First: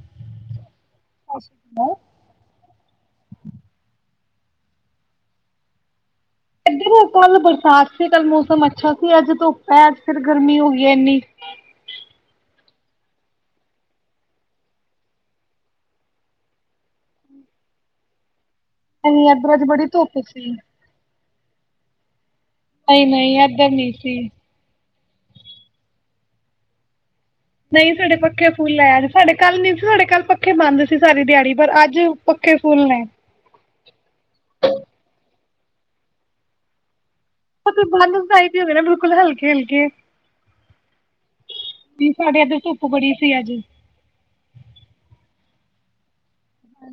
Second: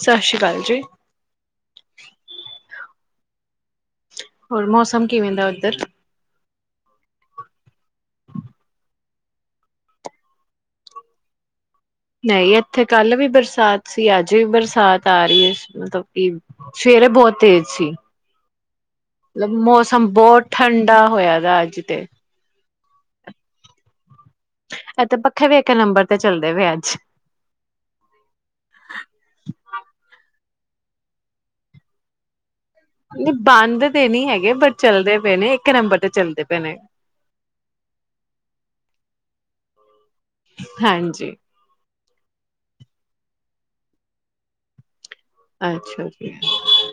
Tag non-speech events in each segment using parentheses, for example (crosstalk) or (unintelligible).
ਸਤਿ ਸ਼੍ਰੀ ਅਕਾਲ ਜੀ, ਹੋਰ ਮੌਸਮ ਕਿਵੇਂਦਾ ਉੱਧਰ? ਇੱਧਰ ਕੱਲ ਬਰਸਾਤ ਸੀ ਕੱਲ ਮੌਸਮ ਅੱਛਾ ਸੀ ਅੱਜ ਧੁੱਪ ਹੈ ਅੱਜ ਫੇਰ ਗਰਮੀ ਹੋ ਗਈ ਇੰਨੀ। ਨਹੀਂ ਇੱਥੇ ਕੱਲ੍ਹ ਵੀ ਬਰਸਾਤ ਸੀ ਅੱਜ ਵੀ ਬਰਸਾਤ ਆ ਰਹੀ ਹੈ ਮਤਲਬ ਕਿ ਸਵੇਰੇ ਬਹੁਤ ਤੇਜ਼ ਸੀ ਨਹੀਂ ਮਤਲਬ ਇੱਧਰ ਅੱਜ ਬੜੀ ਮੌਸਮ ਧੁੱਪ ਬਹੁਤ ਸੀ ਠੰਡਾ ਹੋਇਆ ਦਾ ਅੱਜ ਅਤੇ- ਨਹੀਂ-ਨਹੀਂ ਇਧਰ ਨੀ ਸੀ। ਇਥੇ ਪੱਖੇ ਵੀ ਇਕ ਨੰਬਰ ਤੇ ਚੱਲਦੇ ਪਏ ਅੱਜ ਨਹੀਂ ਸਾਡੇ ਪੱਖੇ ਫੁੱਲ ਹੈ ਅੱਜ ਸਾਡੇ ਕੱਲ ਨਹੀਂ ਸੀ ਸਾਡੇ ਕੱਲ ਪੱਖੇ ਬੰਦ ਸੀ ਸਾਰੀ ਦਿਹਾੜੀ ਪਰ ਅੱਜ ਪੱਖੇ ਫੁੱਲ ਨੇ ਨਹੀਂ ਬੰਦ ਤੇ ਨੀ ਹੈਗੇ ਬਟ ਚੱਲਦੇ ਪਏ ਨੇ ਇਕ ਨੰਬਰ ਤੇ ਚੱਲਦੇ ਪੈ ਨੇ ਉਹ ਬਾਈ ਹਦੇ ਨਾ ਬਿਲਕੁਲ ਹਲਕੇ ਹਲਕੇ ਹਾਂਜੀ। ਵੀ ਸਾਡੇ ਇੱਧਰ ਧੁੱਪ ਕਹਿੰਦਾ ਵੇਖ ਚਲਾ ਦੇ ਨਹੀਂ ਕਨੂੰ ਫੁੱਲ ਰੇਖਾ ਚਲਾ ਕੇ ਬੜੀ ਸੀ ਅੱਜ ਅੱਛਾ ਜੀ ਚਲ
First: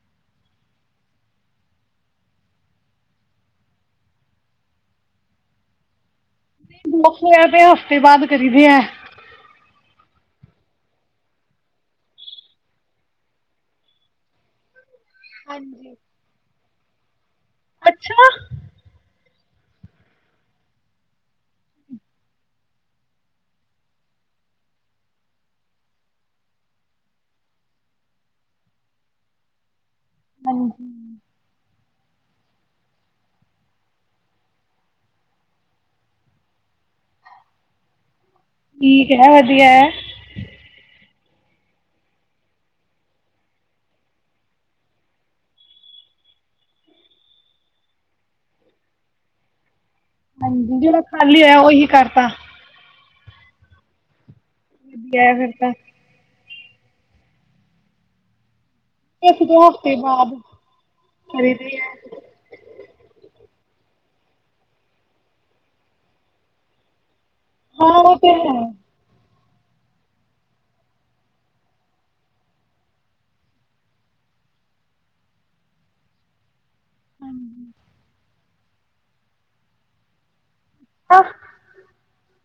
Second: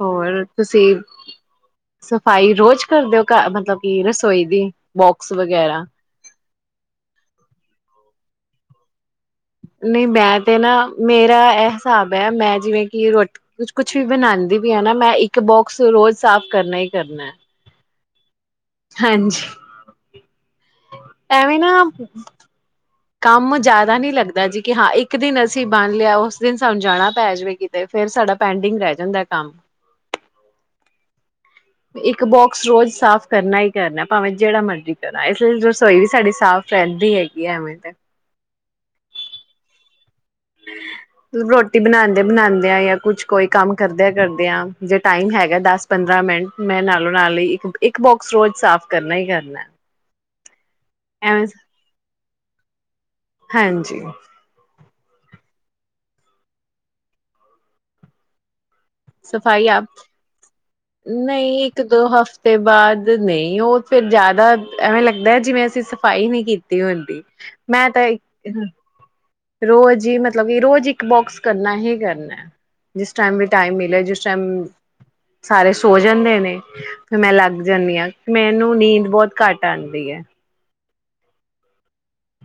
ਹੋਰ ਤੁਸੀਂ ਸਫ਼ਾਈ ਰੋਜ਼ ਕਰਦੇ ਹੋ ਘ ਮਤਲਬ ਕਿ ਰਸੋਈ ਦੀ ਬੋਕਸ ਵਗੈਰਾ ਦੋ ਤੇ ਹਫ਼ਤੇ ਬਾਅਦ ਕਰੀਦੇ ਹੈ ਨਹੀਂ ਮੈਂ ਤੇ ਨਾ ਮੇਰਾ ਇਹ ਹਿਸਾਬ ਹੈ ਮੈਂ ਜਿਵੇਂ ਕਿ ਰੋਟੀ ਕੁ ਕੁਛ ਵੀ ਬਣਾਉਂਦੀ ਪ ਹ ਨਾ ਮੈਂ ਇੱਕ ਬੋਕਸ ਹਾਂਜੀ ਰੋਜ਼ ਸਾਫ਼ ਕਰਨਾ ਕਰਨਾ ਅੱਛਾ ਹਾਂਜੀ ਐਵੇਂ ਨਾ ਕੰਮ ਜਿਆਦਾ ਨੀ ਲੱਗਦਾ ਜੀ ਕਿ ਹਾਂ ਇੱਕ ਦਿਨ ਅਸੀਂ ਬੰਣ ਲਿਆ ਉਸ ਦਿਨ ਸਾਨੂੰ ਜਾਣਾ ਪੈ ਜਾਵੇਗੀ ਤੇ ਫੇਿਰ ਸਾਡਾ ਪੈਂਡਿੰਗ ਰਹਿ ਜਾਂਦਾ ਕੰਮ ਹਾਂਜੀ ਇੱਕ ਬੋਕਸ ਰੋਜ਼ ਸਾਫ਼ ਕਰਨਾ ਹੀ ਕਰਨਾ ਭਾਵੇਂ ਜਿਹੜਾ ਮਰਜ਼ੀ ਕਰਨਾ ਇਸ ਲਈ ਰਸੋਈ ਵੀ ਸਾਡੀ ਸਾਫ਼ ਰਹਿੰਦੀ ਹੈਗੀ ਹੈ ਐਵੇਂ ਤੇ ਠੀਕ ਹੈ ਵਧੀਆ ਹੈ ਰੋਟੀ ਬਣਾਉਂਦੇ ਬਣਾਉਂਦੇ ਆ ਜਾਂ ਕੁਛ ਕੋਈ ਕੰਮ ਕਰਦਿਆਂ ਕਰਦੇਿਆਂ ਜੇ ਟਾਈਮ ਹੈਗਾ ਦਸ ਪੰਦਰਾਂ ਮਿੰਟ ਮੈਂ ਨਾਲੋਂ ਨਾਲ ਹੀ ਇੱਕ ਇੱਕ ਬੋਕਸ ਰੋਜ਼ ਸਾਫ਼ ਕਰਨਾ ਹੀ ਕਰਨਾ ਹਾਂ ਜਿਹੜਾ ਖਾਲੀ ਐਵੇਂ ਆ ਉਹੀ ਕਰਤਾ ਹਾਂਜੀ ਵਧੀਆ ਫਿਰ ਤਾਂ ਇੱਕ ਸਫਾਈ ਦੋ ਆਪ ਹਫ਼ਤੇ ਬਾਅਦ ਕਰੀ ਨਹੀਂ ਦੀ ਇੱਕ ਹੈ ਦੋ ਹਫ਼ਤੇ ਬਾਅਦ ਨਹੀਂ ਉਹ ਫਿਰ ਜ਼ਿਆਦਾ ਐਵੇਂ ਲੱਗਦਾ ਜਿਵੇਂ ਅਸੀਂ ਸਫਾਈ ਨਹੀਂ ਕੀਤੀ ਹੁੰਦੀ ਹਾਂ ਉਹ ਤਾਂ ਹੈ ਰੋਜ਼ ਹੀ ਮਤਲਬ ਕਿ ਰੋਜ਼ ਇੱਕ ਬੋਕਸ ਕਰਨਾ ਹੀ ਕਰਨਾ ਜਿਸ ਟਾਈਮ ਵੀ ਟਾਈਮ ਮਿਲਿਆ ਜਿਸ ਟਾਈਮ ਸਾਰੇ ਸੋ ਜਾਂਦੇ ਨੇ ਫਿਰ ਮੈਂ ਹਾਂਜੀ ਲੱਗ ਜਾਂਦੀ ਹਾਂ ਮੈਨੂੰ ਨੀਂਦ ਬਹੁਤ ਘੱਟ ਆਉਂਦੀ ਹੈ ਆ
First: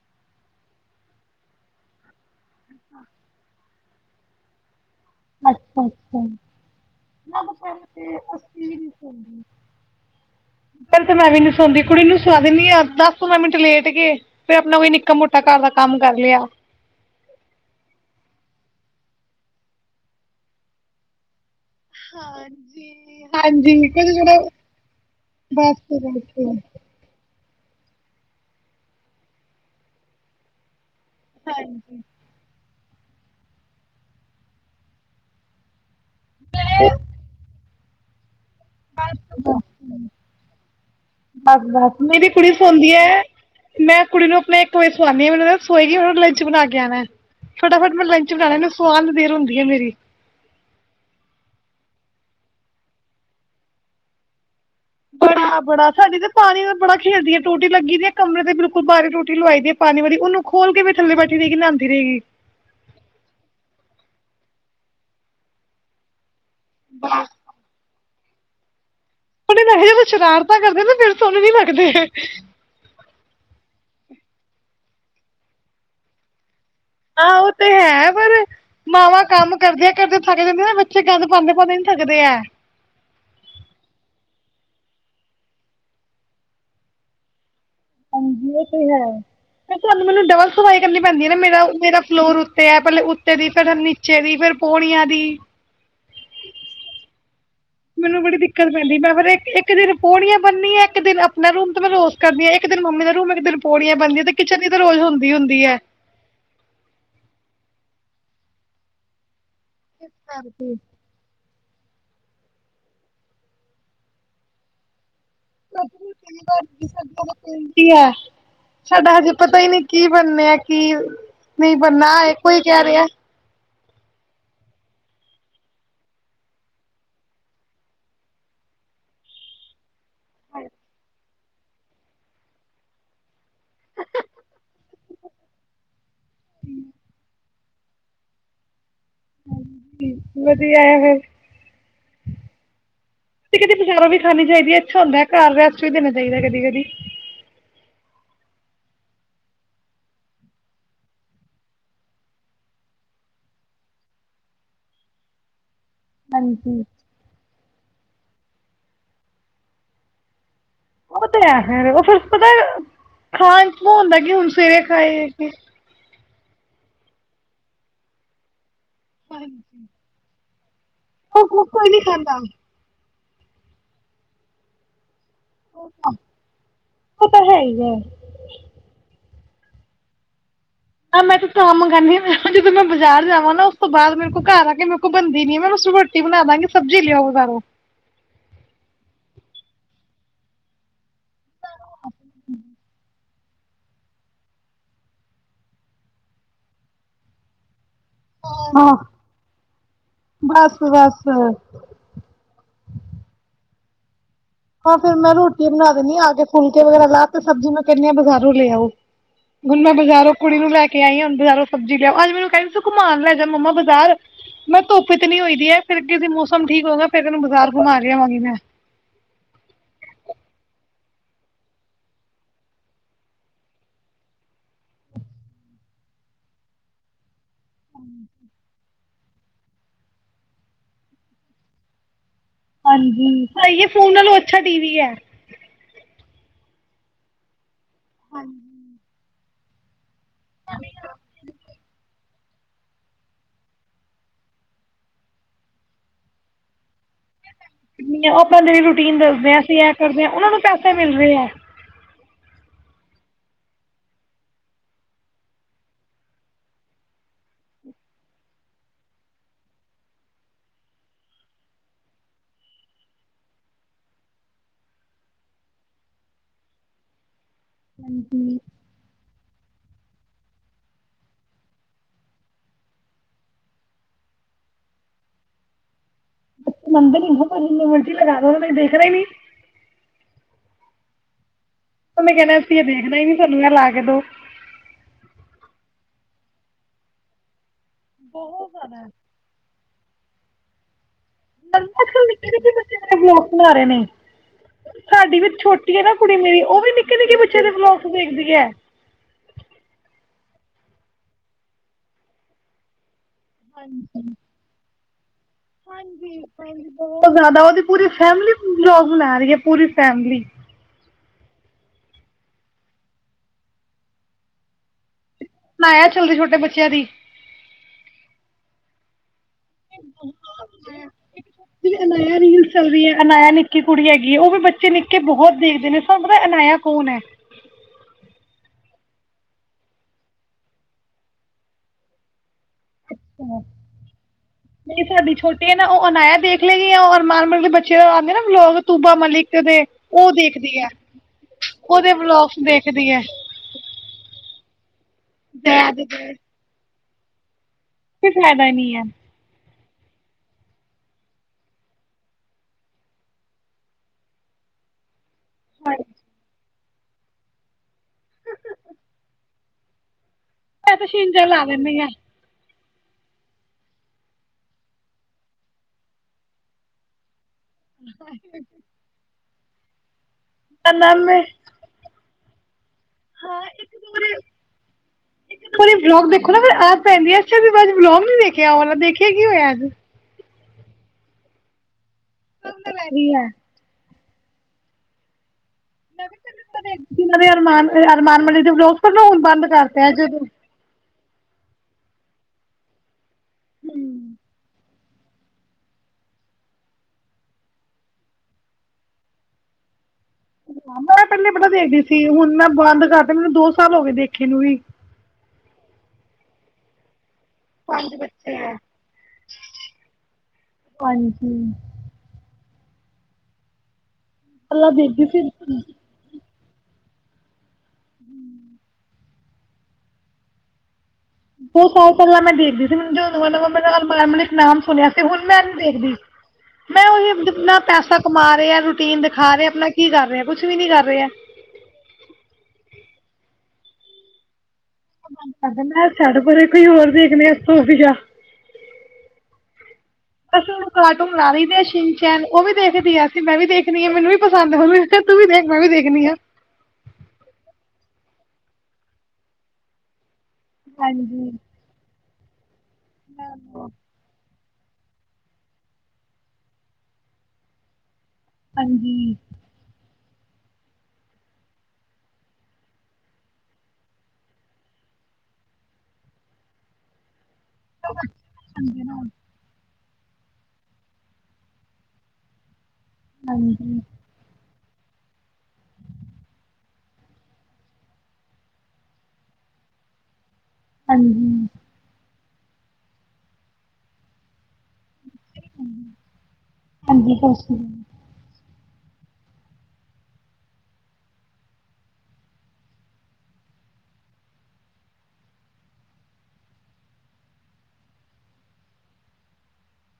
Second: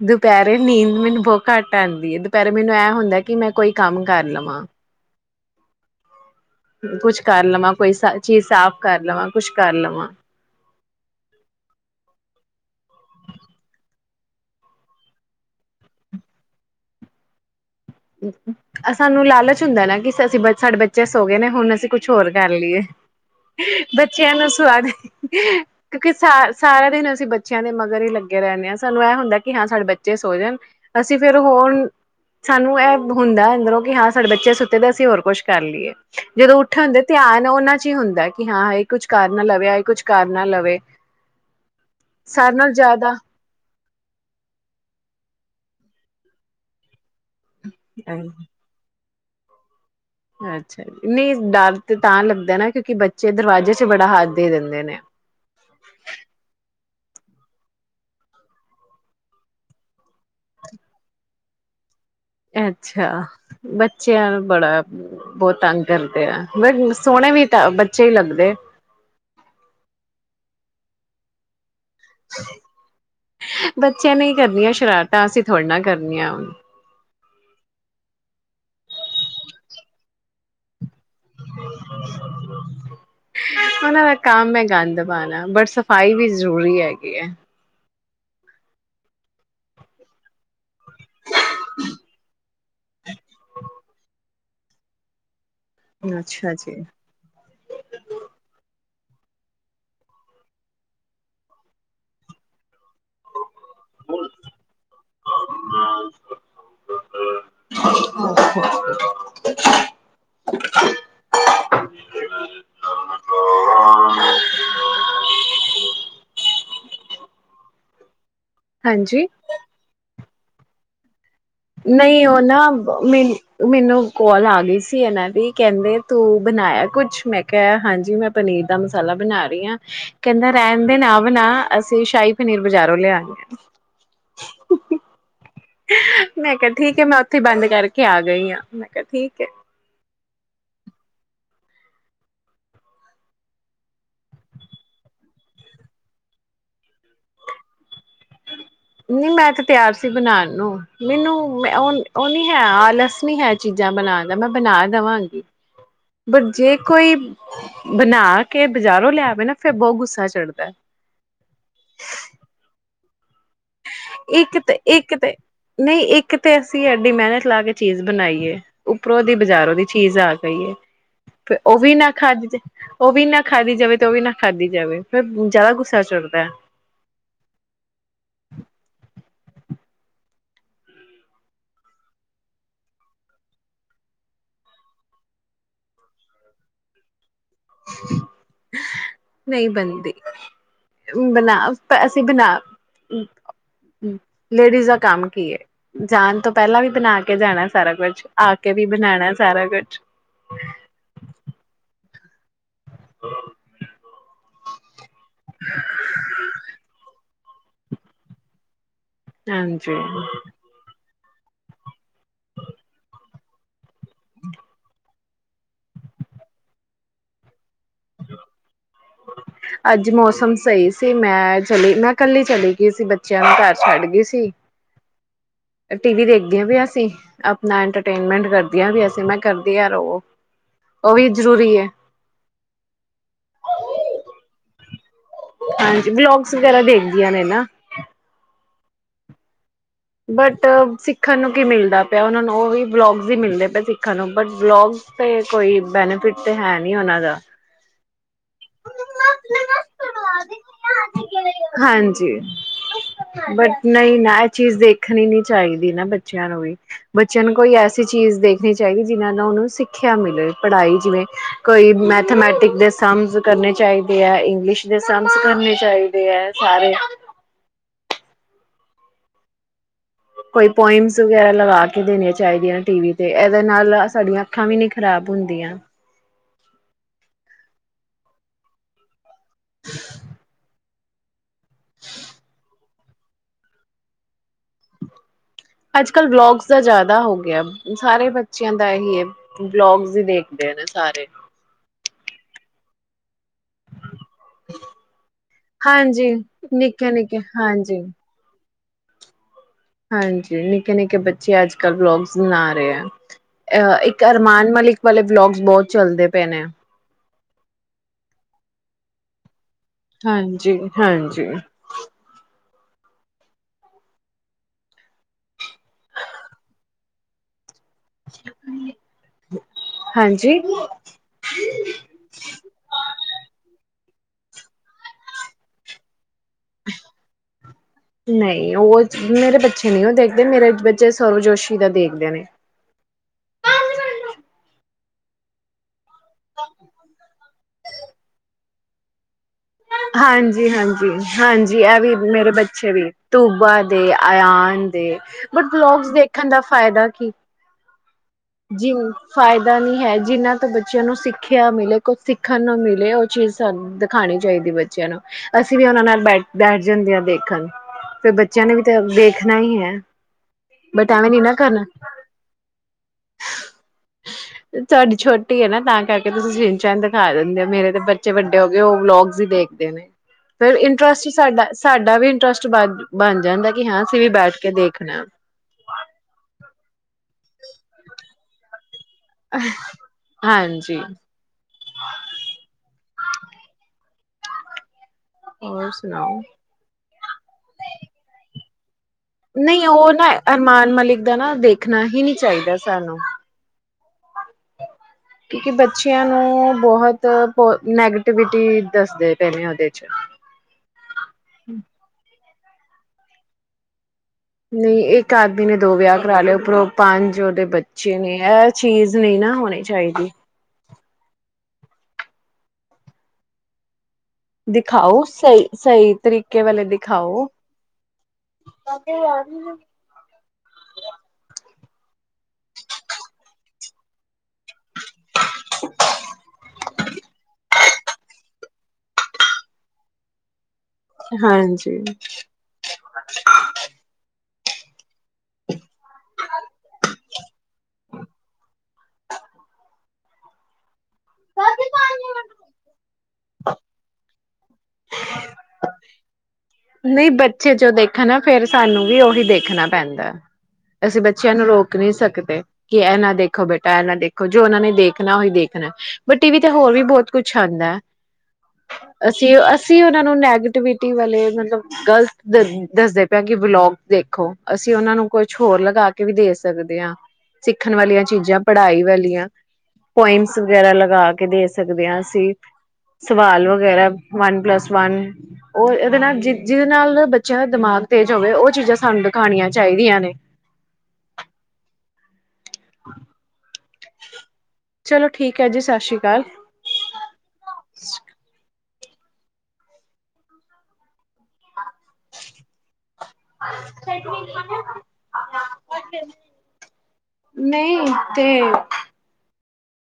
ਦੁਪਹਿਰੇ ਨੀਂਦ ਮੈਨੂੰ ਬਹੁਤ ਘੱਟ ਆਉਂਦੀ ਹੈ ਦੁਪਹਿਰੇ ਮੈਨੂੰ ਇਹ ਹੁੰਦਾ ਕਿ ਮੈਂ ਕੋਈ ਕੰਮ ਕਰ ਲਵਾਂ ਅੱਛਾ ਕੁਛ ਕਰ ਅੱਛਾ ਲਵਾਂ ਕੋਈ ਚੀਜ਼ ਸਾਫ਼ ਕਰ ਲਵਾਂ ਕੁਛ ਕਰ ਲਵਾਂ ਫ ਤੇ ਮੈਂ ਵੀ ਨੀ ਸੌਦੀ ਕੁੜੀ ਨੂੰ ਸੁਵਾ ਦਿੰਦੀ ਹਾਂ ਤੇ ਆਪ ਦਸ ਪੰਦਰਾਂ ਮਿੰਟ ਲੇਟ ਗਏ ਫੇਿਰ ਆਪਣਾ ਕੋਈ ਨਿੱਕਾ ਮੋਟਾ ਘਰ ਦਾ ਕੰਮ ਕਰ ਲਿਆ ਸਾਨੂੰ ਲਾਲਚ ਹੁੰਦਾ ਨਾ ਕਿ ਅਸੀਂ ਬ ਸਾਡੇ ਬੱਚੇ ਸੋ ਗਏ ਨੇ ਹੁਣ ਅਸੀ ਕੁਛ ਹੋਰ ਕਰ ਲਈਏ ਹਾਂਜੀ ਹਾਂਜੀ ਕੁਝ ਬੱਚਿਆਂ ਜਿਹੜਾ ਨੂੰ ਸਵਾ ਲਈਏ ਬਸ ਤੇ ਕਿਉਂਕਿ ਸ ਬੈਠੇ ਸਾਰਾ ਦਿਨ ਅਸੀਂ ਬ ਬੱਚਿਆਂ ਦੇ ਮਗਰ ਹੀ ਲੱਗੇ ਰਹਿੰਦੇ ਆ ਸਾਨੂੰ ਇਹ ਹੁੰਦਾ ਕਿ ਹਾਂ ਸਾਡੇ ਬੱਚੇ ਸੋ ਜਾਣ ਅਸੀਂ ਫੇਿਰ ਹੁਣ ਹਾਂਜੀ ਉ ਇਹ ਹੁੰਦਾ ਅੰਦਰੋਂ ਕਿ ਹਾਂ ਸਾਡੇ ਬੱਚੇ ਸੁੱਤੇ ਦੇ ਅਸੀਂ ਹੋਰ ਕੁੱਛ ਕਰ ਲਈਏ। ਜਦੋਂ ਉੱਠੇ ਹੁੰਦੇ ਧਿਆਨ ਉਹਨਾਂ ਹੁੰਦਾ ਕਿ ਹਾਂ ਇਹ ਕੁਛ ਕਰ ਨਾ ਬਸ ਲਵੇ ਆ ਇਹ ਕੁਛ ਕਰ ਨਾ ਲਵੇ ਬਸ ਬਸ ਮੇਰੀ ਕੁੜੀ ਸਾਰਿਆਂ ਨਾਲ ਸੌਂਦੀ ਜ਼ਿਆਦਾ ਹੈ ਮੈਂ ਕੁੜੀ ਨੂੰ ਆਪਣਾ ਇੱਕ ਵਜੇ ਸਵਾਂਦੀ ਹਾਂ ਮੈਨੂੰ ਸੋਏਗੀ ਹੂੰ ਲੰਚ ਬਣਾ ਕੇ ਆਉਣਾ ਫਟਾਫਟ ਮੈਂ ਲੰਚ ਬਣਾਨਾ ਇਹਨੂੰ ਸਵਾਨ ਸਵਾ ਦੇਰ ਹੁੰਦੀ ਹੈ ਮੇਰੀ ਅੱਛਾ ਨਹੀਂ ਡਰ ਤੇ ਤਾਂ ਲੱਗਦਾ ਨਾ ਕਿਉਂਕਿ ਬੱਚੇ ਦਰਵਾਜ਼ੇ 'ਚ ਬੜਾ ਹੱਥ ਦੇ ਦਿੰਦੇ ਨੇ। ਬੜਾ ਬੜਾ ਸਾਡੀ ਤੇ ਪਾਣੀ ਬੜਾ ਖੇਲਦੀ ਹੈਆਂ ਟੋਟੀ ਲੱਗੀ ਦੀ ਕਮਰੇ ਤੇ ਬਿਲਕੁਲ ਬਾਹਰ ਟੋਟੀ ਲਵਾਈ ਦੀ ਹੈ ਪਾਣੀ ਵਾਲੀ ਉਹਨੂੰ ਖੋਲ ਕੇ ਥੱਲੇ ਬੈਠੀ ਰਹੇਗੀ। ਨਾਉਂਦੀ ਰਹੇਗੀ। ਅੱਛਾ ਬੱਚਿਆਂ ਬੜਾ ਬਹੁਤ ਤੰਗ ਕਰਦੇ ਆ। ਬ ਸੋਹਣੇ ਵੀ ਤਾਂ ਬੱਚੇ ਸਹੀ ਲੱਗਦੇ। ਪਰ ਜਦੋਂ ਸ਼ਰਾਰਤਾਂ ਕਰਦੇ ਨਾ ਫਿਰ ਸੋਹਣੇ ਨਹੀਂ ਲਗਦੇ। (inaudible) ਬੱਚਿਆਂ ਨਹੀਂ ਕਰਨੀਆਂ ਸ਼ਰਾਰਤਾਂ ਅਸੀਂ ਥੋੜ੍ਹੇ ਨਾਲ ਕਰਨੀਆਂ ਹੁਣ ਆ ਉਹ ਤੇ ਹੈ ਪਰ ਮਾਵਾਂ ਕੰਮ ਕਰਦੇ ਕਰਦੇ ਥੱਕ ਜਾਂਦੀਆਂ ਬੱ (inaudible) ਕੰਮ ਗੰਦ ਪਾਉਣਾ ਬਟ ਸਫ਼ਾਈ ਵੀ ਜ਼ਰੂਰੀ ਹੈਗੀ ਹੈ। (unintelligible) ਤੁਹਾਨੂੰ ਮੈਨੂੰ ਡਬਲ ਸਫਾਈ ਕਰਨੀ ਪੈਂਦੀ ਹੈ ਨਾ ਮੇਰਾ ਮੇਰਾ ਫਲੋਰ ਉੱਤੇ ਹੈ ਪਹਿਲੇ ਉੱਤੇ ਦੀ ਫਿਰ ਨੀਚੇ ਦੀ ਫਿਰ ਪਣੀਆਂ ਦੀ ਅੱਛਾ ਜੀ ਮੈਨੂੰ ਬੜੀ ਦਿੱਕਤ ਪੈਂਦੀ ਮੈਂ ਫਿਰ ਇੱਕ ਦਿਨ ਪੌੜੀਆਂ ਬੰਨੀ ਆ ਇੱਕ ਦਿਨ ਆਪਣਾ ਰੂਮ ਤੇ ਮੈਂ ਰੋਜ ਕਰਦੀ ਹਾਂ ਇਕ ਕਿ ਦਿਨ ਮੰਮੀ ਦਾ ਰੂਮ ਕਿ ਦਿਨ ਪੌੜੀਆਂ ਪੈਂਦੀਆਂ ਤੇ ਕਿਚਨ ਹੀ ਤਾਂ ਰੋਜ਼ ਹੁੰਦੀ ਹੁੰਦੀ ਐ। (inaudible) (unintelligible) (unintelligible) (unintelligible) ਸਾਡਾ ਹਾਂਜੀ ਹਜੇ ਪਤਾ ਹੀ ਨਹੀਂ ਕੀ ਪਰ ਮੈਂ ਕੀ ਬਣਨਾ ਨਹੀਂ ਇਹ ਉਹ ਨਾ ਕੋਈ ਕਹਿ ਰਿਹਾ ਮੈਨੂੰ ਮੈਨੂੰ ਕਾਲ ਆ ਗਈ ਸੀ ਇਹਨਾਂ ਦੀ ਕਹਿੰਦੇ ਤੂੰ ਬਣਾਇਆ ਕੁਛ ਮੈਂ ਕਿਹਾ ਹਾਂਜੀ ਮੈਂ ਪਨੀਰ ਦਾ ਮਸਾਲਾ ਬਣਾ ਰਹੀ ਹਾਂ। ਰਹਿਣਦੇ ਨਾ ਬ ਆ ਅਸੀਂ ਸ਼ਾਹੀ ਪਨੀਰ ਬਾਜ਼ਾਰੋਂ ਲਿਆਣੇ ਆ। (inaudible) ਮੈਂ ਕਿਹਾ ਠੀਕ ਹ ਮੈਂ ਉਥੇ ਹੀ ਬੰਦ ਕਰਕੇ ਆ ਗਈ ਹਾਂ ਮੈਂ ਠੀਕ ਹੈ ਫ ਕਦੀ ਬਜ਼ਾਰੋਂ ਵੀ ਖਾਣੀ ਚਾਹੀਦੀ ਹੈ ਅੱਛਾ ਹੁੰਦਾ ਘਰ ਰੈਸਟ ਵੀ ਦੇਣਾ ਚਾਹੀਦਾ ਕਦੀ ਕਦੀ ਨਹੀਂ ਮੈਂ ਤੇ ਤਿਆਰ ਸੀ ਬਣਾਉਣ ਨੂੰ ਮੈਨੂੰ ਮ ਉਹ ਉਹ ਨੀ ਹੈ ਆਲਸ ਨੀ ਹੈ ਚੀਜ਼ਾਂ ਬਣਾਉਣ ਦਾ ਮੈਂ ਬਣਾ ਦੇਵਾਂਗੀ ਬਟ ਜੇ ਹਾਂਜੀ ਕੋਈ ਬਣਾ ਕੇ ਬਾਜ਼ਾਰੋਂ ਲਿਆਵੇ ਨਾ ਫੇਿਰ ਬਹੁਤ ਗੁੱਸਾ ਚੜਦਾ ਤੇ ਉਹ ਫਿਰ ਪਤਾ ਖਣ ਹੁੰਦਾ ਕਿ ਹੁਣ ਸਵੇਰੇ ਖਾਏ ਕੇ ਕਿਤੇ ਅਸੀਂ ਐਡੀ ਮਿਹਨਤ ਲਾ ਕੇ ਚੀਜ਼ ਬਣਾਈਏ ਉੱਪਰੋਂ ਦੀ ਬਾਜ਼ਾਰੋਂ ਦੀ ਚੀਜ਼ ਆ ਕਹੀਏ ਫੇ ਉਹ ਕੋਈ ਵੀ ਨਹੀਂ ਨਾ ਖਾਂਦਾ ਖਾਜ ਉਹ ਵੀ ਨਾ ਖਾਧੀ ਜਾਵੇ, ਤੇ ਉਹ ਵੀ ਨਾ ਖਾਧੀ ਜਾਵੇ। ਫੇ ਜ਼ਿਆਦਾ ਉਹ ਗੁੱਸਾ ਤਾਂ ਚੜਦਾ ਉਹ ਤਾਂ ਹੈ ਹੀ ਹੈ ਆਾਂ ਮੈਂ ਤੇ ਤਾਂ ਮੰਗਵਾਉਣੀ ਆ ਜਦੋਂ ਮੈਂ ਬਾਜ਼ਾਰ ਜਾਵਾਂ ਨਾ ਉਸ ਤੋਂ ਬਾਅਦ ਮੇਰੇ ਕੋਲ ਘਰ ਆ ਕੇ ਮੇਰੇ ਕੋਲ ਬਣਦੀ ਨੀ ਆ ਮੈਂ ਉਸਨੂੰ ਰੋਟੀ ਬਣਾ ਦਾਂਗੀ ਸਬਜ਼ੀ ਲਿਆਓ ਬਜ਼ਾਰੋਂ। ਨਹੀਂ ਬਣਦੀ। ਬਣਾ ਅਸੀਂ ਬਣਾ ਲੇਡੀਜ਼ ਦਾ ਕੰਮ ਕੀ ਹੈ, ਜਾਣ ਤੋਂ ਪਹਿਲਾਂ ਵੀ ਬਣਾ ਕੇ ਜਾਣਾ ਸਾਰਾ ਕੁਛ ਆ ਕੇ ਵੀ ਹਾਂ ਬਣਾਣਾ ਸਾਰਾ ਕੁਛ। ਬਸ ਬਸ ਹਾਂ ਫੇਿਰ ਮੈਂ ਰੋਟੀ ਬਣਾ ਦੇਨੀ ਆ ਕੇ ਫੁਲਕੇ ਵਗੈਰਾ ਲਾ ਦੇਨੀਯ। ਸਬਜ਼ੀ ਮੈਂ ਕਹਿੰਦੀ ਹਾਂ ਬਜ਼ਾਰੋਂ ਲੈ ਆਉ। ਹੁਣ ਮੈਂ ਹਾਂਜੀ ਬਾਜ਼ਾਰੋਂ ਕੁੜੀ ਨੂੰ ਲੈ ਕੇ ਆਈ ਆ। ਯਾਰੋ ਅੱ ਮੈਨੂੰ ਕਹਿੰਦੀ ਤੂੰ ਘੁਮਾਣ ਲੈ ਜੀ ਮੰਮਾ ਯਾਰ, ਮੈਂ ਧੁੱਪ ਚ ਮੌਸਮ ਠੀਕ ਹੋਗਾ ਫਿਰ ਇਹਨੂੰ ਬਾਜ਼ਾਰ ਘੁਮਾ ਲਿਆਵਾਂਗੇ ਮੈਂ ਅੱਜ ਮੌਸਮ ਸਹੀ ਸੀ। ਮੈਂ ਚਲੀ ਮੈਂ ਕੱਲੀ ਚਲੀ ਗਈ ਸੀ ਬੱਚਿਆਂ ਨੂੰ ਘਰ ਛੱਡ ਗਈ ਸੀ। ਟੀ ਵੀ ਦੇਖਦੀਆਂ ਪਆਂ ਸੀ ਆਪਣਾ ਇੰਟਰਟੇਨਮੈਂਟ ਕਰਦੀਆਂ ਪੈਯਾ ਸੀ ਮੈਂ ਕਰਦੀ ਯ ਰੋ ਉਹ ਵੀ ਜ਼ਰੂਰੀ ਹੈ। ਹਾਂਜੀ ਸਹੀ ਹੈ ਫੋਨ ਨਾਲੋਂ ਅੱਛਾ ਟੀ ਵੀ ਹੈ। ਹਾਂਜੀ ਵਲੋਗਸ ਵਗੈਰਾ ਦੇਖਦੀਆਂ ਨੇ ਨਾ। ਹਾਂਜੀ। ਬਟ ਸਿੱਖਣ ਨੂੰ ਕੀ ਮਿਲਦਾ ਪਿਆ ਉਹਨਾਂ ਨੂੰ ਉਵੀ ਵਲੋਗਸ ਹੀ ਮਿਲਦੇ ਪਏ ਨ ਸਿੱਖਣ ਨੂੰ, ਬੱਸ ਵਲੋਗਸ ਤੇ ਕੋਈ ਬੈਨੀਫਿਟ ਤੇ ਹੈ ਨ ਉਹਨਾਂ ਦਾ। (unintelligible) ਬੰਦੇ ਦੀ ਰੂਟੀਨ ਦੱਸਦੇ ਹ, ਅਸੀਂ ਇਹ ਕਰਦੇ ਹਾਂ, ਉਹਨਾ ਨੂੰ ਪੈਸੇ ਮਿਲ ਹੈ। ਹਾਂਜੀ ਬਟ ਨਹੀਂ ਨਾ ਇਹ ਚੀਜ਼ ਦੇਖਣੀ ਨੀ ਚਾਹੀਦੀ ਨਾ, ਬੱਚਿਆਂ ਨੂੰ ਵੀ ਬੱਚਿਆਂ ਨੂੰ ਕੋਈ ਐਸੀ ਚੀਜ਼ ਦੇਖਣੀ ਚਾਹੀਦੀ ਜਿਨਾਂ ਨੂੰ ਉਹਨੂੰ ਸਿੱਖਿਆ ਮਿਲੇ, ਪੜ੍ਹਾਈ ਜਿਵੇਂ ਕੋਈ ਮੈਥਮੈਟਿਕ ਦੇ ਸਮ ਕਰਨੇ ਚਾਹੀਦੇ ਹੈ। ਇੰਗਲਿਸ਼ ਦੇ ਸਮ ਕਰਨੇ ਚਾਹੀਦੇ ਹੈ। ਸਾਰੇ (unintelligible) ਕੋਈ ਪੋਇਮਸ ਵਗੈਰਾ ਲਗਾ ਕੇ ਦੇਣੀਆਂ ਚਾਹੀਦੀਆਂ ਨੇ ਟੀਵੀ ਤੇ। ਇਹਦੇ ਨਾਲ ਸਾਡੀਆਂ ਅੱਖਾਂ ਵੀ ਨਹੀਂ ਖ਼ਰਾਬ ਹੁੰਦੀਆਂ। (unintelligible) ਜਿੰਨੇ ਮਰਜ਼ੀ ਲਗਾ ਦੋ ਦੇਖਣਾ ਹੀ ਨਹੀਂ। (inaudible) ਉਹਨੇ ਕਹਿਣਾ ਅਸੀ ਇਹ ਦੇਖਣਾ ਹੀ ਨੀ ਸਾਨੂੰ ਏਹ ਲਾ ਕੇ ਦੋ। ਅੱਜ-ਕਲ ਵਲੋਗਸ ਦਾ ਜ਼ਿਆਦਾ ਹੋ ਗਿਆ। ਸਾਰੇ ਬਹੁਤ ਬੱਚਿਆਂ ਦਾ ਜ਼ਿਆਦਾ ਇਹੀ ਹੈ, ਬਲੋਗ ਤੇ ਦੇਖਦੇ ਨਾ ਸਾਰੇ (unintelligible) ਨ ਰਹੇ ਨੇ ਸਾਡੀ ਵੀ ਛੋਟੀ ਹੈ ਨਾ ਹਾਂਜੀ ਕੁੜੀ ਮੇਰੀ ਉਹ ਵੀ ਨਿੱਕੇ-ਨਿੱਕੇ ਬੱਚੇ ਦੇ ਹਾਂਜੀ। ਵਲੋਗਸ ਦੇਖਦੀ ਹੈ। ਹਾਂਜੀ ਨਿੱਕੇ-ਨਿੱਕੇ ਬੱਚੇ ਅੱਜ-ਕਲ੍ਹ ਬਲੋਗਸ ਬਣਾ ਰਹੇ ਆ। ਅ ਇੱਕ ਅਰਮਾਨ ਮਲਿਕ ਵਾਲੇ ਬਲੋਗ ਹਾਂਜੀ-ਹਾਂਜੀ ਬਹੁਤ ਜ਼ਿਆਦਾ ਉਹਦੀ ਪੂਰੀ ਫੈਮਿਲੀ ਬਣਾ ਰਹੀ ਏ। ਹਾਂਜੀ-ਹਾਂਜੀ। (inaudible) (unintelligible) ਛੋਟੇ ਬੱਚਿਆਂ ਦੀ। (unintelligible) ਹਾਂਜੀ (inaudible) ਅਨਾਇਆ ਰੀਲ ਚੱਲ ਰਹੀ ਹੈ ਅਨਾਇਆ ਨਿੱਕੀ। ਕੁੜੀ ਹੈਗੀ ਹੈ ਉਹ ਵੀ ਬੱਚੇ ਨਿੱਕੇ ਬਹੁਤ ਦੇਖਦੇ ਨੇ ਸਭ ਪਰ ਅਨਾਇਆ ਕੌਣ ਹੈ? ਨਹੀਂ (inaudible) ਮੇਰੇ ਬੱਚੇ ਨਹੀਂ ਉਹ ਦੇਖਦੇ ਮੇਰੇ ਬੱਚੇ ਸੋਰਸਵਜੋਸ਼ੀ ਦਾ ਦੇਖਦੇ ਨੇ। ਜਿਹੜੀ ਸਾਡੀ ਛੋਟੀ ਆ ਨਾ ਉਹ ਅਨਾਇਆ ਦੇਖ ਲੈਗੀ ਓਰ ਮਕਾਨ ਮਾਲਕ ਦੇ ਬੱਚੇ ਆਉਂਦੇ ਨਾ ਲੋਕ ਤੂਬਾ ਮਲਿਕ ਦੇ ਉਹ ਦੇਖਦੀ ਹੈ ਹਾਂਜੀ-ਹਾਂਜੀ-ਹਾਂਜੀ ਇਹ ਉਹਦੇ ਵੀ ਮੇਰੇ ਵਲੋਗਸ ਬੱਚੇ ਵੀ ਦੇਖਦੀ ਹੈ ਤੂਬਾ ਦੇ ਆਯਨ ਦੇ ਬਟ ਜੈਦ ਦੇ ਵਲੋਗਸ ਦੇਖਣ ਦਾ ਫਾਇਦਾ ਠੀਕ। ਕੋਈ ਫਾਇਦਾ ਨਹੀਂ ਹੈ। ਫਾਇਦਾ ਨਹੀਂਨ ਹੈ ਜਿਹਨਾਂ ਤੋਂ ਬੱਚਿਆਂ ਨੂੰ ਸਿੱਖਿਆ ਮਿਲੇ ਕੁਛ ਸਿੱਖਣ ਨੂੰ ਮਿਲੇ ਉਹ ਚੀਜ਼ ਸਾਨੂੰਦਿਖਾਉਣੀ ਚਾਹੀਦੀ ਬੱਚਿਆਂ ਨੂੰ। ਅਸੀਂ ਵੀ ਉਹਨਾ ਨਾਲ ਬੈਠ-ਬੈਠ ਜਾਂਦਿਆ ਦੇਖਣ ਫੇਰ ਬੱਚਿਆਂ ਨੇ ਵੀ ਤਾਂ ਦੇਖਣਾ ਹੀ ਹੈ। ਮੈਂ ਤਾਂ ਬਟ ਐਵੇ ਨੀ ਸ਼ਿੰਜਾ ਨਾ ਲਾ ਕਰਨਾ। (inaudible) ਲੈਂਦੀ ਹਾਂ (inaudible) ਤੁਹਾਡੀ ਛੋਟੀ ਹੈ ਨਾ ਤਾਂ ਕਰਕੇ ਤੁਸੀਂ ਛਿਨ ਚੈਨ ਦਿਖਾ ਦਿੰਦੇ ਹੋ। ਮੇਰੇ ਤੇ ਬੱਚੇ ਵੱਡੇ ਹੋ ਗਏ ਉਹ ਵਲੋਗਸ ਹੀ ਦੇਖ ਦੇ ਨੇ। ਫਿਰ ਇੰਟਰਸਟ ਸਾਡਾ- ਸਾਡਾ ਵੀ (inaudible) ਕਿ ਇੱਕ ਹਾਂ ਅਸੀਂ ਵੀ ਵਾਰੀ ਬੈਠ ਕੇ ਦੇਖਣਾ ਇੱਕ ਵਾਰੀ ਬਲੋਕ ਦੇਖੋ ਨਾ ਫੇਰ ਆਦਤ ਪੈ ਜਾਂਦੀ ਏ (unintelligible) ਆਹ ਹਾਂਜੀ। (unintelligible) ਹੋਰ ਸੁਣਾਓ? ਜਿਹਨਾਂ ਦੇ ਅਰਮਾਨ, ਅਰਮਾਨ ਮਲਿਕ ਦੇ ਵਲੋਗ ਨਹੀਂ ਉਹ ਨਾ ਅਰਮਾਨ ਮਲਿਕ ਦਾ ਨਾ ਦੇਖਣਾ ਹੀ ਨੀ ਚਾਹੀਦਾ ਸਾਨੂੰ। ਕਿਉਕਿ ਬੱਚਿਆਂ ਨੂੰ ਬਹੁਤ ਨੈਗੇਟਿਵਿਟੀ ਦੱਸਦੇ ਪਏ ਨੇ ਉਹਦੇ ਚ। ਮੈਂ ਪਹਿਲੇ ਬੜਾ ਦੇਖਦੀ ਸੀ ਹੁਣ ਮੈਂ ਬੰਦ ਕਰਤਾ ਮੈਨੂੰ ਦੋ ਸਾਲ ਹੋ ਗਏ ਦੇਖ ਨਹੀਂ ਇੱਕ ਆਦ ਆਦਮੀ ਨੇ ਦੋ ਵਿਆਹ ਕਰਾਲੇ। ਉਪਰੋਂ ਪੰਜ ਜੋ ਉਹਦੇ ਬੱਚੇ ਨੇ ਐ ਚੀਜ਼ ਨਹੀਂ ਨਾ ਹੋਣੀ ਚਾਹੀਦੀ। ਹਾਂਜੀ। ਅੱਲਾ ਦਿਖਾਓ ਦੇਖਦੀ ਸੀ ਸਹੀ, ਸਹੀ ਤਰੀਕੇ ਕੇਵਲ ਇਹ ਦਿਖਾਓ। (unintelligible) (unintelligible) ਬਹੁਤ ਸਾਲ ਪਹਿਲਾਂ ਮੈਂ ਦੇਖਦੀ ਸੀ, ਜਦੋਂ ਮੈਂ ਨਵਾ ਨਵਾ ਅਰਮਾਨ ਮਲਿਕ ਨਾਮ ਸੁਣਿਆ ਸੀ ਹੁਣ ਮੈਂ ਨੀ ਦੇਖਦੀ ਮੈਂ ਉਹੀ ਆਪਣਾ ਪੈਸਾ ਕਮਾ ਰਿਹਾ ਰੂਟੀਨ ਦਿਖਾ ਰਿਹਾ ਆਪਣਾ ਕੀ ਕਰ ਰਿਹਾ ਕੁਛ ਹਾਂਜੀ। ਮੈਂ ਬੰਦ ਕਰਤਾ ਮੈ ਕਿਹਾ ਛੱਡ ਪਰੇ ਕੋਈ ਹੋਰ ਦੇਖਦੇ ਹਾਂ ਏਸ ਤੋਂ ਵਧੀਆ। (unintelligible) ਕਾਰਟੂਨ ਲਾ ਲਈਦੇ ਆ ਸ਼ੀਨ ਚੈਨ ਉਹ ਵੀ ਦੇਖਦੀ ਆ ਅਸੀਂ ਮੈਂ ਵੀ ਦੇਖਦੀ ਹਾਂ ਮੈਨੂੰ ਵੀ ਪਸੰਦ ਕਿਹਾ ਤੂੰ ਵੀ ਦੇਖ ਮੈਂ ਵੀ ਦੇਖਣੀ ਆ। ਨਹੀਂ ਬੱਚੇ ਜੋ ਦੇਖਣ ਨਾ ਫਿਰ, ਸਾਨੂੰ ਵੀ ਉਹੀ ਦੇਖਣਾ ਪੈਂਦਾ। ਅਸੀਂ ਬੱਚਿਆਂ ਨੂੰ ਰੋਕ ਨਹੀਂ ਸਕਦੇ। ਤੇ ਕਿ ਇਹ ਨਾ ਦੇਖੋ ਬੇਟਾ, ਇਹ ਨਾ ਦੇਖੋ ਜੋ ਉਹਨਾਂ ਨੇ ਦੇਖਣਾ ਉਹੀ ਦੇਖਣ, ਬਟ ਟੀਵੀ ਤੇ ਹੋਰ ਵੀ ਬਹੁਤ ਕੁਛ ਆਉਂਦਾ ਹੈ। ਅਸੀਂ, ਅਸੀਂ ਉਹਨਾਂ ਨੂੰ ਨੈਗੇਟਿਵਿਟੀ ਵਾਲੇ ਗ਼ਲਤ ਦ ਦੱਸਦੇ ਪਏ ਕਿ ਬਲੋਗ ਦੇਖੋ। ਅਸੀਂ ਉਹਨਾਂ ਨੂੰ ਕੁਛ ਹੋਰ ਲਗਾ ਕੇ ਵੀ ਦੇ ਸਕਦੇ ਹਾਂ। ਸਿੱਖਣ ਵਾਲੀਆਂ ਚੀਜਾਂ, ਪੜ੍ਹਾਈ ਵਾਲੀਆਂ। ਪੋਇਮਸ ਵਗੈਰਾ ਲਗਾ ਕੇ ਦੇ ਸਕਦੇ ਹਾਂ ਅਸੀਂ। ਸਵਾਲ ਵਗੈਰਾ ਵਨਪਲੱਸ ਵਨ ਉਹ ਇਹਦੇ ਨਾਲ ਜ ਜਿਹਦੇ ਨਾਲ ਬੱਚਿਆਂ ਦਾ ਦਿਮਾਗ ਤੇਜ਼ ਹੋਵੇ। ਉਹ ਚੀਜ਼ਾਂ ਸਾਨੂੰ ਦਿਖਾਉਣੀਆਂ ਚਾਹੀਦੀਆਂ ਨੇ। ਹਾਂਜੀ। ਹ ਠੀ ਚਲੋ ਠੀਕ ਹੈ ਜੀ ਸਤਿ ਸ੍ਰੀ ਅਕਾਲ। ਨਹੀਂ ਤੇ